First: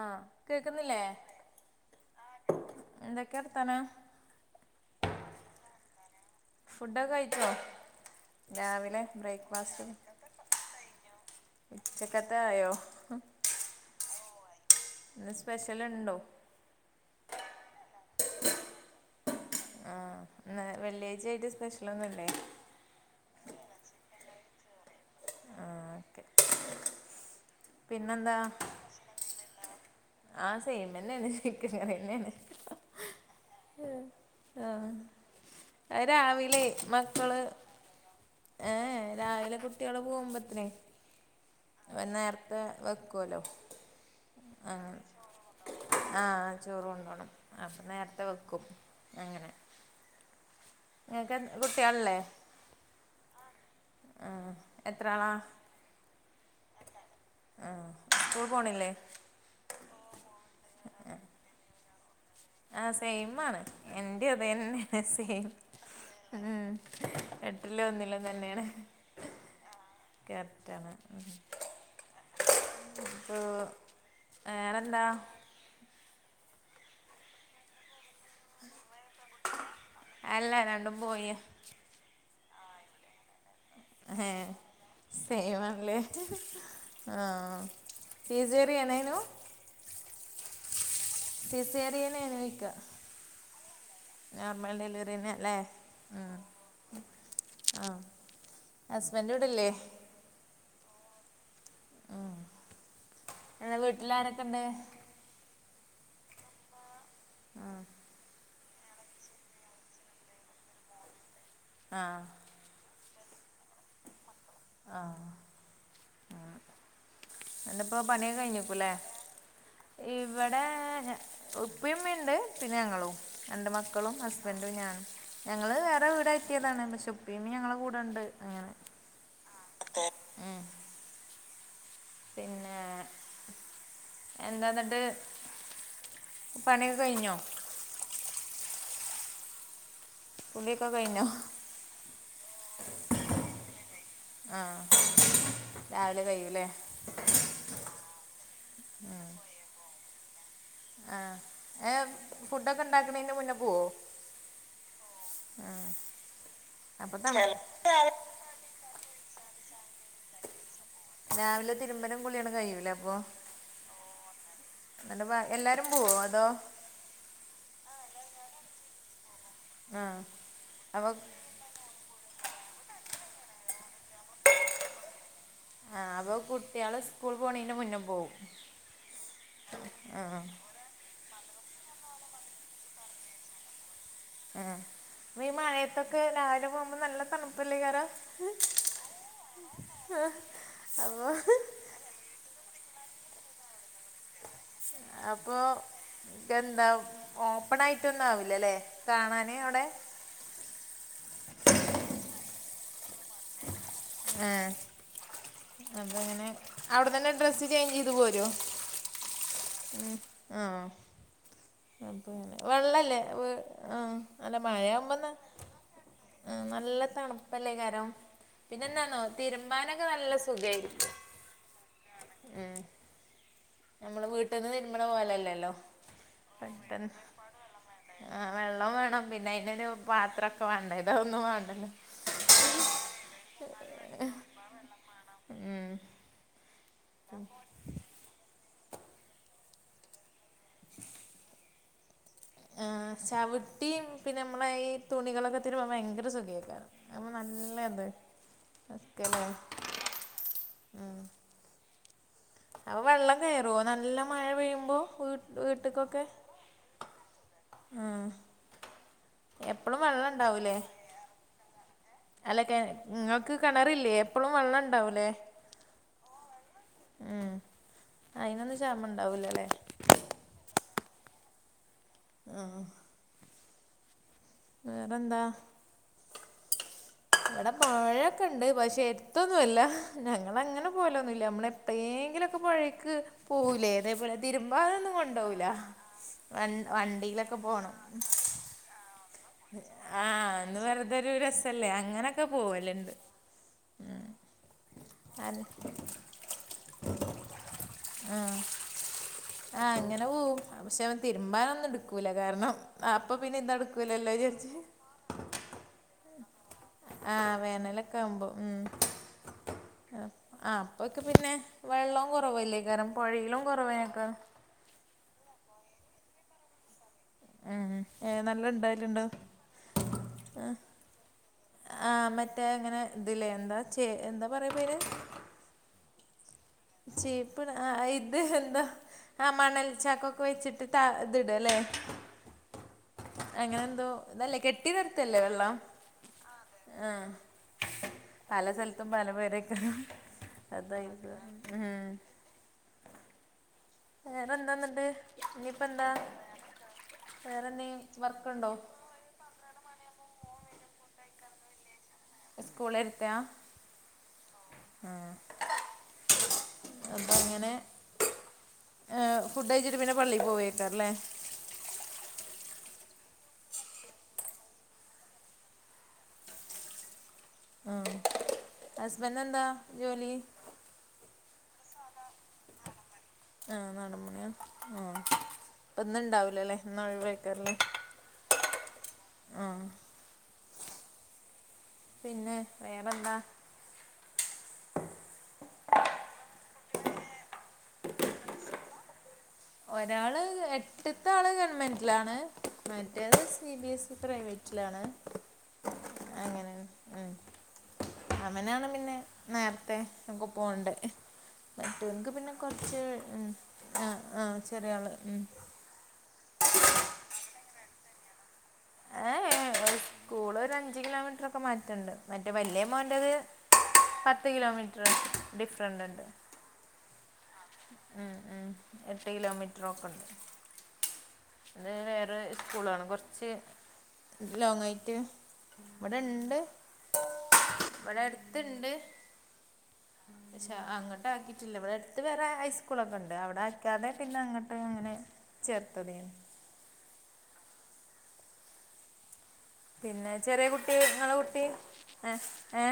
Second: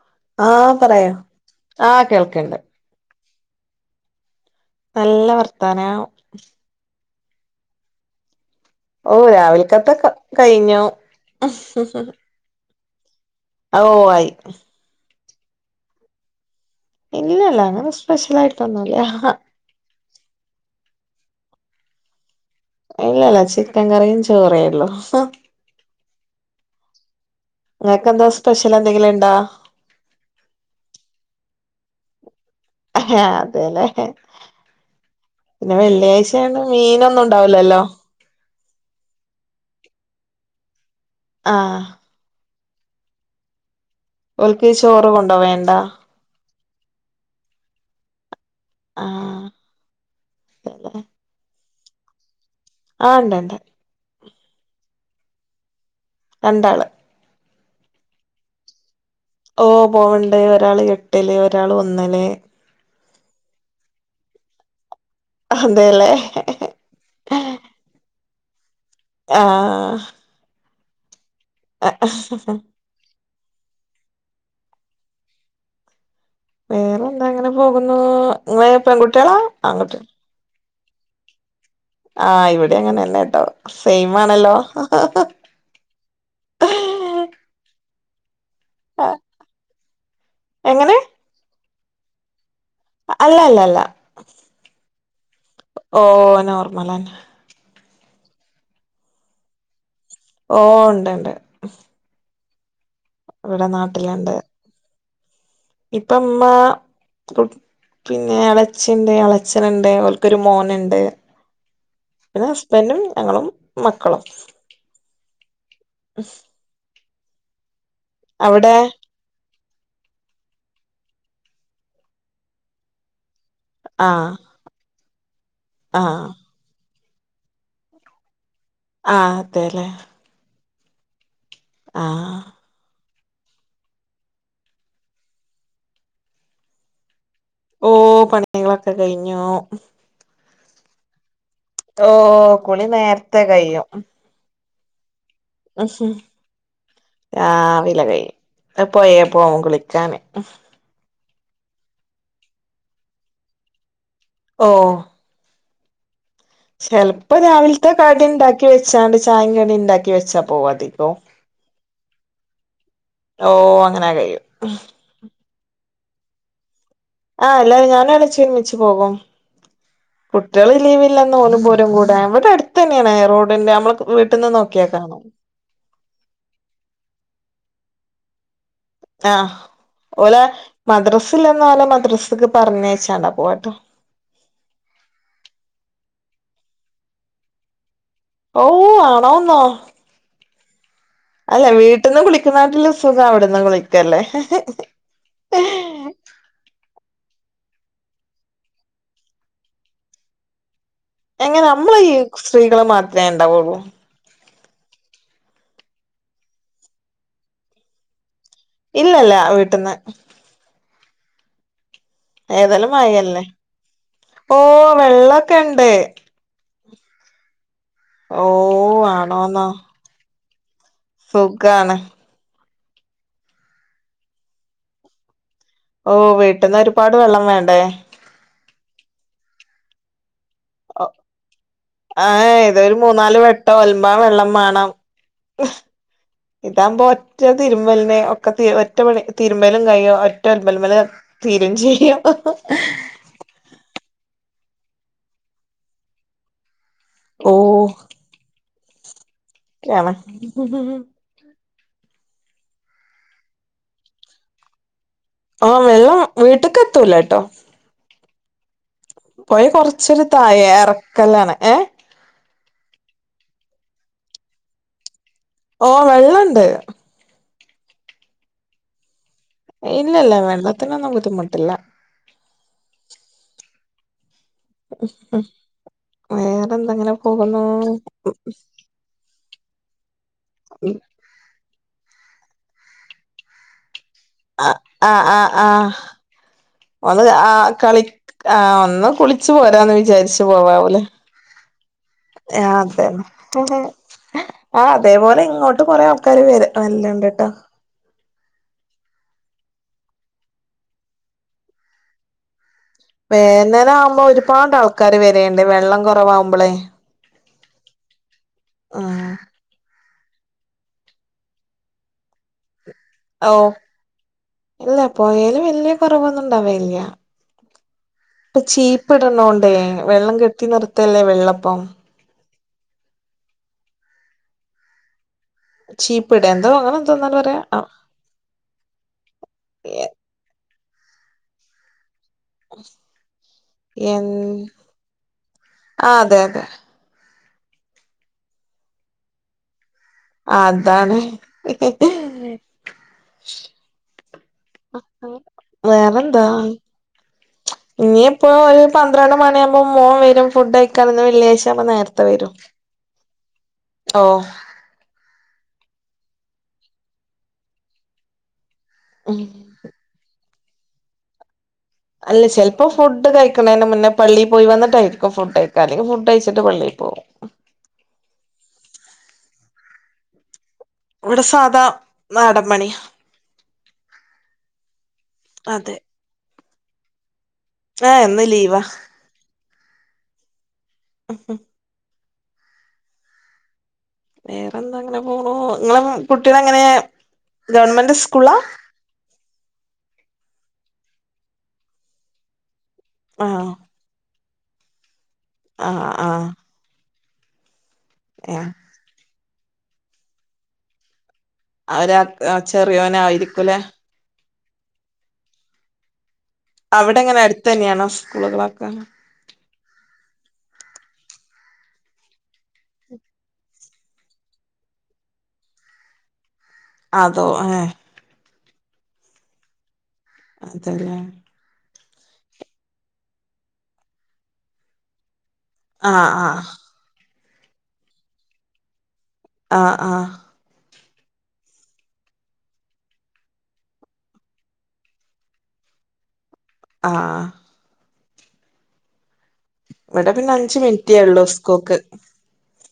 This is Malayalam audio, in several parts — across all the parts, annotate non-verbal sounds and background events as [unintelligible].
ആഹ ആഹ് കേക്കുന്നില്ലേ പറയോ ആഹ് കേൾക്ക്ണ്ട് എന്തൊക്കെയ വർത്താനം? നല്ല വർത്താനം. ഫുഡ്‌ ഒക്കെ കഴിച്ചോ? രാവിലെ ഓ ബ്രേക്ക്ഫാസ്റ്റ് രാവിലക്കത്തൊക്കെ കഴിഞ്ഞു ഉച്ചക്കത്ത ആയോ? ഓ ആയി. ഇന്ന് സ്പെഷ്യൽണ്ടോ? ഇല്ലല്ല അങ്ങനെ സ്പെഷ്യൽ ആയിട്ടൊന്നുല്ല. ആ ഇന്ന് വെള്ളിയാഴ്ച ആയിട്ട് സ്പെഷ്യൽ ഒന്നുമില്ലേ? ഇല്ലല്ല ചിക്കൻ കറിയും ചോറെള്ളൂ. ആഹ് ഓക്കെ നിങ്ങക്കെന്താ പിന്നെന്താ സ്പെഷ്യൽ എന്തെങ്കിലും ഇണ്ടാ? ആഹ് സെയിം തന്നെയാണ്, ചിക്കൻ കറി തന്നെയാണ്. ആഹ് അതന്നെ ആഹ്. ആഹ് ഇന്ന് അത് വെള്ളിയാഴ്ച്ച ആയത് രാവിലെ കൊണ്ട് മീനൊന്നും ഉണ്ടാവില്ലലോ. ഏ രാവിലെ കുട്ടികള് പോകുമ്പതന്. ആഹ്. പിന്നെ നേരത്തെ വെക്കുവല്ലോ. ഓല്ക്ക് അങ്ങനെ ചോറ് കൊണ്ടോ വേണ്ടാ? ആഹ് ചോറ് കൊണ്ടോണം അപ്പം നേരത്തെ വെക്കും. ആഹ്. അങ്ങനെ. അതെല്ലേ നിങ്ങക്ക് എത്ര കുട്ടിയാ ഒള്ളെ? ആഹ് ണ്ട് ണ്ട് ആഹ് എത്രാളാ? രണ്ടാൾ. ആഹ് സ്കൂൾ പോണില്ലേ? ഓ പോവണ്ട്, ഒരാൾ എട്ടിൽ ഒരാൾ ഒന്നിൽ. ആഹ് സെയിമാണ്. എന്റെ അതന്നെ സെയിം അതെല്ലേ മം. എട്ടിലും ഒന്നിലും തന്നെയാണ്. ആ കെർറ്റാണ് ആഹ് ആഹ് വേറെന്താ വേറെ ന്താ ങ്ങനെ പോകുന്നു പെൺകുട്ട്യാളാ ആങ്കുട്ടി അല്ല രണ്ടും ബോയി ആഹ് ഇവിടെ അങ്ങനെന്നെ ട്ടോ സെയിം ആണല്ലോ ല്ലേ ആഹ് സീസേറ്യേനേനു എങ്ങനെ സിസേറിയെനോയ്ക്ക അല്ല അല്ല അല്ല നോർമൽ ഡെലിവറ്യേന്നെല്ലേ ഓ ഏഹ് നോർമലന്നെ ആഹ ഹസ്ബന്റ് ഇവിടെ ഇല്ലേ ഓഹ് ഉണ്ട്ണ്ട് ഇവിടെ ഇമ് വീട്ടിലാരൊക്കണ്ട് ഇപ്പമ്മ പിന്നെ എല ച്ചി ണ്ട് എളച്ചന്ണ്ട് ഓൽകൊര് മോന്ണ്ട് ആഹ് ഹസ്ബന്റും ഞങ്ങളും മക്കളും ആ [unintelligible] ഇന്ന് പൊ പണിയൊകെ അവിടെ കഴിഞ്ഞിക്കൂലേ ഇവടെ ഉപ്പയുമ്മിണ്ട് പിന്നെ ഞങ്ങളും രണ്ട് മക്കളും ആഹ് ഹസ്ബൻ ഞ ഞങ്ങള് വേറെ വീട് ആഹ് ബ കായറ്റിയ്യതാണ് പക്ഷേ ഇപ്പീ ഇമ്മീ ഞങ്ങളെ കൂടെണ്ട് അങ്ങനെ ആ അതെല്ലേ ആഹ് പിന്നെ എന്താന്നിട്ട് പണിയൊക്കെയ്ഞ്ഞോ ഓ പണികളൊക്കെ കഴിഞ്ഞു കുളിയൊക്ക കൈഞോ ഓഹ് കുളി നേര്ത്തെ കയ്യും ആഹ രാവില കൈയ്യും പൊയേ പോവും കുളിക്കാന് ആ ഏ ഫുഡൊക്കെ ണ്ടാക്കണിന്റെ മുന്നെ പോവോ ഓഹ് അ ചെൽപ്പോ രാവിൽത്തെ കടി ണ്ടാക്കി വെച്ചാണ്ട് ചായി കടി ണ്ടാക്കി വെച്ചാ പോവാതി രാവിലെ തിരുമ്പലും കുളി കഴൂലേപ്പൊ ഓ അങ്ങനെ കഴിയും ബാക്കി എല്ലാരും പോവോ അതോ ആഹ് എല്ലാരും ച്ചിമ്മിച്ചി പോകും ആ കുട്ട്യള് അപ്പൊ ലീവില്ലന്നോലും പോ കൂട വ്ടെട്തെന്നേണ് റോഡിന്റെ അമ്മളെ വീട്ട്ന്ന് നോക്ക്യാകാണും ആഹ് അപ്പൊ കുട്ടികള് സ്കൂൾ പോണീന്റെ മുന്നെ പോവും ആഹ ആ ഓലെ മദ്രസില്ലന്നോലെ മദ്രസ്ക്ക് പറഞ്ഞയച്ചാണ്ടാ പോഅട്ടോ ആഹ് ഈ മഴയത്തൊക്കെ രാവിലെ പോകുമ്പോ നല്ല തണുപ്പല്ലേ കാരാ? ഔ ആണോന്നോ ആ അപ്പോ അല്ല വീട്ടിന്ന് കുളിക്കുന്നാട്ടില് സുഖം വിട്ന്ന് കുളിക്കല്ലേ അപ്പോ എന്താ ഓപ്പണായി ട്ടൊന്നാവൂലല്ലെ കാണാന് അവ്ടെ എങ്ങന മ്മള് ഈ സ്ത്രീകള് മാത്രേണ്ടാവുള്ളൂ ആഹ് അപ്പ ങ്ങനെ അവ്ട്ന്നെന്നെ ഡ്രസ്സ് ചേഞ്ചേയ്ത് പോരോ ഇല്ലല്ല വീട്ടിന്ന് ഉം ആഹ് അപൊങ്ങനെ ഏതായാലും വെള്ളല്ലേ മഴയല്ലേ ആ അല്ല മഴയാവുമ്പന്ന കണ്ടേ. മം നല്ല തണുപ്പല്ലേ കാരം. ഓ പിന്നെന്നാന്നോ ആണോന്നോ തിരുമ്പാനൊക്കെ നല്ല സുഖയിരിക്കും. സുഖാണ്. നമ്മള് വീട്ടിന്ന് തിരുമണ പോലല്ലല്ലോ. ഓ വീട്ടിന്ന് പെട്ടെന്ന് ഒരുപാട് വെള്ളം വേണ്ടേ? ആ വെള്ളം വേണം, പിന്നെ അതിന്റെ എടെ പാത്രം ഒക്കെ വേണ്ട ഇതതൊന്നും വേണ്ടല്ലോ ആ ഇതൊരു മൂന്നാല് വെട്ടം ഒലമ്പാൻ ആഹ്. വെള്ളം വേണം ഉം. ഇതാകുമ്പോ ഒറ്റ തിരുമലിന് ഒക്കെ ഒറ്റ മണി തിരുമലും കഴിയോ [unintelligible] തീരും ചെയ്യാം ആഹ്. ആഹ് ചവിട്ടിയും പിന്നെ നമ്മളെ ഈ തുണികളൊക്കെ തിരുമ ഭയങ്കര സുഖയൊക്കാണ്. അതാവുമ്പോ ഓ നല്ലയിത്, [unintelligible] [unintelligible] അവ വെള്ളം കയറുവോ നല്ല മഴ പെയ്യുമ്പോ വീട്ട് ആഹ് വെള്ളം വീട്ടക്ക്‌ എത്തൂലാട്ടോ. ആഹ്. പൊയ കൊറച്ചൊരു തായ എറക്കല്ലാണ് ഏയ്. അല്ലെ നിങ്ങക്ക് കിണറില്ലേ, എപ്പളും വെള്ളം ഉണ്ടാവൂല്ലേ? ഓ വെള്ള്ണ്ട്. ഉം അതിനൊന്നും ക്ഷാമം ഉണ്ടാവുല്ലല്ലേ. ഇല്ല ഇല്ല വെള്ളത്തിനൊന്നും ബുദ്ധിമുട്ടില്ല. ആഹ്. മം മം വേറെന്താ വേറെന്തെങ്കിലും എടാ പാഴൊക്കെണ്ട് പക്ഷെ എത്തൊന്നുമില്ല ഞങ്ങൾ അങ്ങനെ പോലോ നമ്മള എപ്പോയെങ്കിലും ഒക്കെ പൊഴേക്ക് പോകുലേ അതെപോലെ. ആ തിരുമ്പാലൊന്നും ആ ആ കൊണ്ടുപോവില്ല. ആ വ ഒന്ന് ആ വണ്ടിയിലൊക്കെ പോണം കളി ആ ഒന്ന് കുളിച്ചു പോരാന്ന് ആഹ് അതൊരു രസല്ലേ അതെ. ആഹ് അതെപോലെ അൻ- ഇങ്ങോട്ട് കൊറെേ ആൾക്കാാര് വര് വര്ന്നിണ്ടാട്ടാ. ആ ആ അങ്ങനെ പോ പക്ഷെ അവൻ തിരുമ്പാനൊന്നും എടുക്കൂല കാരണം ആ അപ്പ പിന്നെന്താടുക്കുവല്ലോ എല്ലാ വിചേരിച്ചച്ച് കറി വരയേണ്ടേ വെള്ളം കുറവാവുമ്പോളേ ആ വേനലൊക്കെ ആവുമ്പോ ഉം ആ അപ്പോഴക്കെ പിന്നെ വെള്ളം കുറവല്ലേ കാരണം ഓ പുഴയിലും കുറവൊക്കെ ഇല്ല പോയല് വലിയ കുറവൊന്നുംണ്ടാവല്ല ആ ആ നല്ല ഇണ്ടായിട്ടുണ്ടോ അത വെള്ളം കെട്ടി നിർത്തല്ലേ വെള്ളപ്പം ആ് മറ്റേ ഇങ്ങനെ ഇതിലേ എന്താ എന്താ പറയാ പേര് ചീപ്പ്ട എന്തോ അങ്ങനെ എന്തോന്നാണ് ചീപ്പ പറയാ ആ ഇത് എന്തോ ആ മണൽ എ ചക്കൊക്ക വെച്ചിട്ട് ത ഇത് ഇടല്ലേ [inaudible] അങ്ങനെന്തോ എൻ ഇതല്ലേ കെട്ടി തരത്തല്ലേ വെള്ളം ആ അതെ അതെ ആ പല സ്ഥലത്തും പല പേരൊക്കെ അതാണ് അതായിത് മ് വേറെന്താ എന്നിട്ട് ഇനിയിപ്പോ എന്താ വേറെന്താ വേറെന്തേ ഇനി ഇപ്പോ വർക്കുണ്ടോ ഒരു പത്ര മണിയ ആമ്പൾ മോ വരും ഫഡ്യക്കണ വള്ളാഴ്ചകള നേരത്തെ വരും സ്കൂള എടുത്തയാ ഓ ആഅത അങ്ങനെ ഉം ഫുഡ് കഴിച്ചിട്ട് പിന്നെ പള്ളി പോവേക്കാറല്ലേ അല്ല ചിലപ്പോ ഫുഡ് കഴിക്കണേന് മുന്നേ പള്ളിൽ പോയി വന്നിട്ടായിരിക്കും ഫുഡ് കയക്കാം അല്ലെങ്ക ഫുഡ് കയിച്ചിട്ട് പള്ളിയിൽ പോകും മ് ഹസ്ബൻഡ് എന്താ ജോലി ഇവിടെ സാധാ നാടപണി ആ നടപണിയാ ആ അതെ അപ്പൊന്ന ഉണ്ടാവില്ലോല്ല ഇാ ഒിവ വഴക്കാറില്ലേ ആ ഇന്ന് ലീവാ ആ [unintelligible] പിന്നെ വേറെന്താ വേറെ എന്താ അങ്ങനെ പോണു നിങ്ങളെ കുട്ടികള എങ്ങനെ ഗവൺമെന്റ് സ്കൂളാ ഒരാള് എട്ടത്തെ ആള് ഗവൺമെന്റിലാണ് മറ്റേത് ആ സി ബി എസ് ഇ പ്രൈവറ്റിലാണ് ആ ആ അങ്ങനെ ഏഹ് അവനാണ് പിന്നെ നേരത്തെ ഒക്കെ പോണ്ട പറ്റു അവര് എനിക്ക് പിന്നെ കൊറച്ച് ചെറിയോനായിരിക്കുംല്ലേ ആ ആ ചെറിയ ആള് അവിടെങ്ങനെ അടുത്ത് തന്നെയാണോ സ്കൂളുകളൊക്കെ ഏ സ്കൂള ഒരു അഞ്ച കിലോമീറ്റർൊക്കെ മാറ്റണ്ട് മറ്റേ വലിയ എമോറത് പത്ത് കിലോമീറ്റർ ഡിഫറന്റ് ഉണ്ട് അതോ ആ മ് മ് എട്ട് കിലോമീറ്ററൊക്കെ ഉണ്ട് അതല്ലേ അത് വേറെ സ്കൂളാണ് കുറച്ച് ലോങ്ങായിട്ട് ഇവിടെ ആഹ് ഇണ്ട് ആഹ് ഇവിടെ അടുത്ത്ണ്ട് ആ ആ പക്ഷ അങ്ങോട്ട് ആകിട്ടില്ലവി അത്ത് വേറെ ഹൈസ്കൂളൊക്കെ ഉണ്ട് അവിടെ ആക്കാതെ പിന്നെ അങ്ങോട്ട് അങ്ങനെ ചേർത്തത ആ ആ പിന്നെ ഇവിടെ ചെറിയ അഞ്ച് കുട്ടി മിനിറ്റേ നിങ്ങളെ ഉള്ളൂ കുട്ടി സ്കൂൾക്ക് ഏ ഏ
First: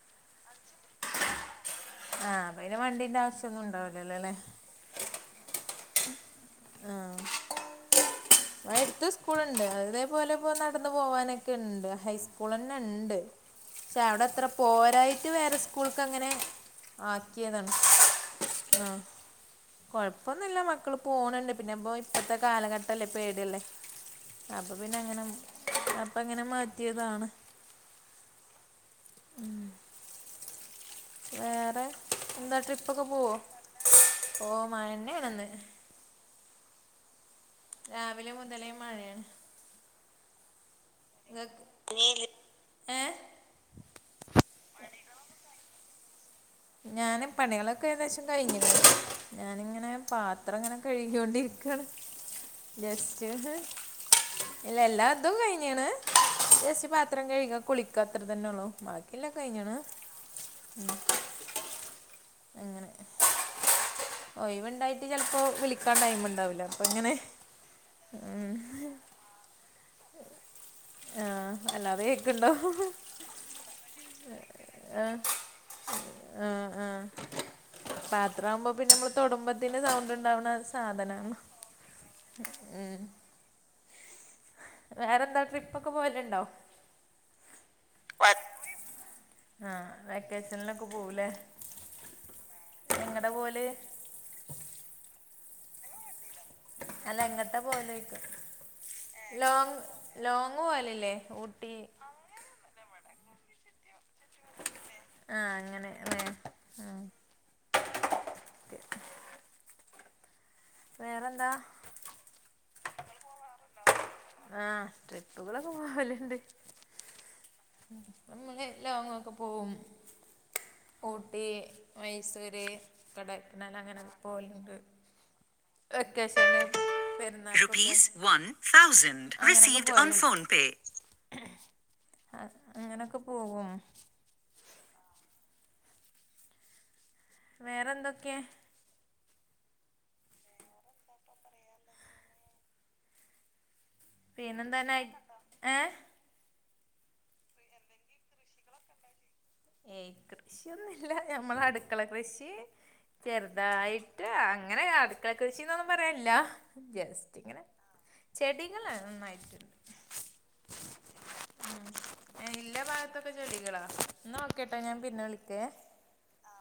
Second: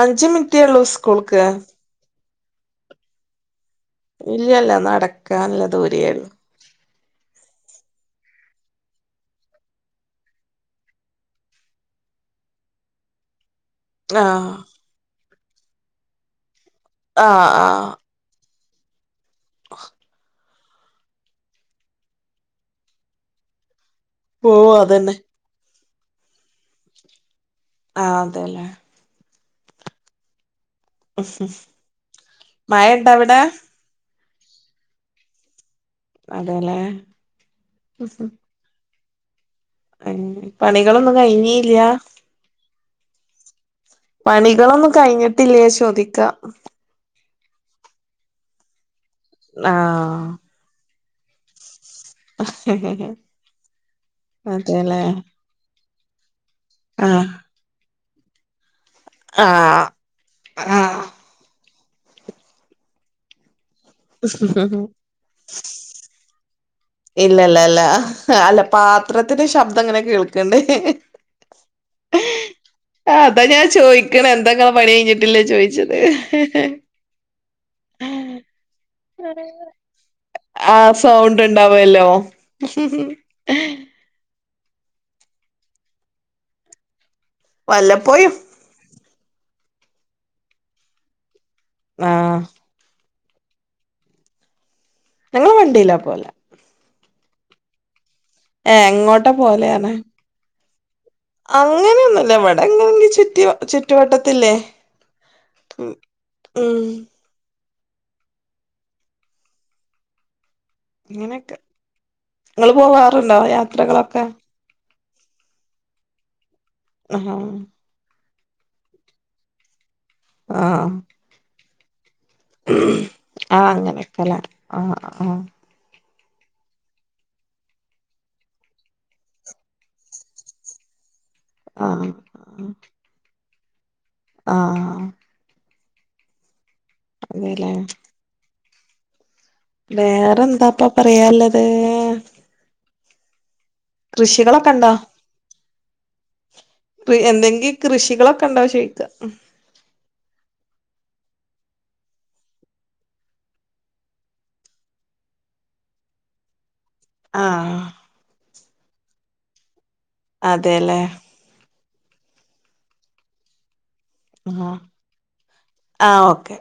അഞ്ച് മിനിറ്റേ ഉള്ളൂ സ്കൂൾക്ക് ആഹ അവന് വണ്ടിന്റെ ആവശ്യം ഒന്ന ഉണ്ടില്ല ഇല്ലല്ല നടക്കനുള്ള ദൂരയായി ആഹ ന്താ സ്കൂൾണ്ട് അതേപോലെ ഇപ്പോ നടന്ന പോവാനൊക്കെ ഉണ്ട് ഹൈസ്കൂൾ തന്നെ ഉണ്ട് പക്ഷെ അവിടെത്ര ആഹ് പോരായിട്ട് വേറെ സ്കൂൾക്ക് അങ്ങനെ ആഹ് ആക്കിയതാണ് അഹ് ആ ഹ് കൊഴപ്പൊന്നുമില്ല മക്കള് പോണണ്ട് പിന്നെ ഇപ്പ ഇപ്പത്തെ കാലഘട്ടല്ലേ പേടിയല്ലേ പോവും അപ്പൊ പിന്നെ അതന്നെ അങ്ങനെ അപ്പ അങ്ങനെ മാറ്റിയതാണ് ആ അതെല്ലേ വേറെ എന്താ മഴ ട്രിപ്പൊക്കെ ഇണ്ട പോവോ അവിടെ ഓ മയണ്ണയാണെന്ന് അതല രാവിലെ മുതലേും മഴയാണ് ഉം പണികളൊന്നും നിങ്ങക്ക് കഴിഞ്ഞല്ല ഏ പണികളൊന്നും കഴിഞ്ഞിട്ടില്ലേ ചോദിക്ക ഞാന് പണികളൊക്കെ ഏകദേശം കഴിഞ്ഞിരുന്നു ഞാനിങ്ങനെ ആഹ് പാത്രം ഇങ്ങനെ കഴുകോണ്ടിരിക്കുന്നു സ്റ്റ് ഇല്ല അതെല്ലേ എല്ലാ ഇതും കഴിഞ്ഞാണ് ജസറ്റ് പാത്രം ആഹ് കഴുക കുളിക്ക അത്ര തന്നെ ഉള്ളൂ ബാക്ക ഇല്ല കഴിഞ്ഞണ ആഹ് ആഹ് അങ്ങനെ ഒഴിവു ഉണ്ടായിട്ട് ചിലപ്പോ വിളിക്കാൻ ടൈമ ഉണ്ടാവില്ല ഇങ്ങനെ ഇല്ലല്ല ഇല്ല അല്ല പാത്രത്തിന്റെ ശബ്ദം അങ്ങനെ കേൾക്കണ്ടേ ആ, അല്ലാതെ കേക്കണ്ടോ ആ അതാ ഞാൻ ചോദിക്കണ എന്തെങ്ങെ പണി കഴിഞ്ഞിട്ടില്ലേ ചോയിച്ചത് പാത്രമാവുമ്പോ പിന്നെ നമ്മള് തൊടുബത്തിന് സൗണ്ട് ഉണ്ടാവണ ആഹ് സാധനാണ് സൗണ്ട് ഉണ്ടാവല്ലോ ഉം [inaudible] വേറെന്താ ട്രിപ്പ ഒക്കെ പോയിലുണ്ടോ വല്ലപ്പോഴും ആഹ വെക്കേഷനിലൊക്കെ പോവലേ ആഹ് നിങ്ങളടെ പോലെ ഞങ്ങള വണ്ടിയിലാ പോല അല്ല എങ്ങത്തെ പോയെ ഏഹ് എങ്ങോട്ടാ ലോങ് ലോങ്ങ് പോലല്ലേ അങ്ങനെയൊന്നുംല്ല എവിടെ എങ്കെ ചുറ്റി ചുറ്റുവട്ടത്തില്ലേ ആഹ് അങ്ങനെ ല്ലേ ഉം ഉം വേറെന്താ അങ്ങനെയൊക്കെ നിങ്ങളൾ പോവാറുണ്ടോ യാത്രകളൊക്കെ ആഹ ട്രിപ്പുകളൊക്കെ പോവലണ്ട് ആഹ നമ്മ എല്ലാം അങ്ങൊക്കെ പോകവും ആഹ് ഊട്ടി മൈസൂര് ആഹ് കടക്കനൽ അങ്ങനെ അങ്ങനെയൊക്കെല്ലേ പോലുണ്ട് ആഹ് ആഹ് വെക്കേഷൻ റൂപീസ് വൺ തൗസസീവ് ഓൻ ഫോൺപേ അ ആഹ് അങ്ങനെയൊക്കെ പോകും ആഹ് അതെല്ലേ വേറെ എന്തൊക്കെയ വേറെ എന്താപ്പ പറയുള്ളത് കൃഷികളൊക്കെ ഉണ്ടോ പിന്നെന്തന്ന ഏ എന്തെങ്കി കൃഷികളൊക്കെ ഉണ്ടാവോ ചോയിക്ക ഏയ്. കൃഷിയൊന്നുല്ല. ഞമ്മളെ അടുക്കള കൃഷി ചെറുതായിട്ട്. അ അങ്ങനെ അട്ക്കള കൃഷിന്നൊന്നും പറയില്ല ജസ് റ്റിങ്ങനെ. ആഹ് ചെടികള് നന്നായിട്ടുണ്ട്. അതെല്ലേ. എല്ലാ ഭാഗത്തൊക്കെ ചെടികളാ. ന്നാ ഓക്കെ ട്ടൊ. ഞാൻ പിന്നെ വിളിക്കെ ആ. ഓക്കെ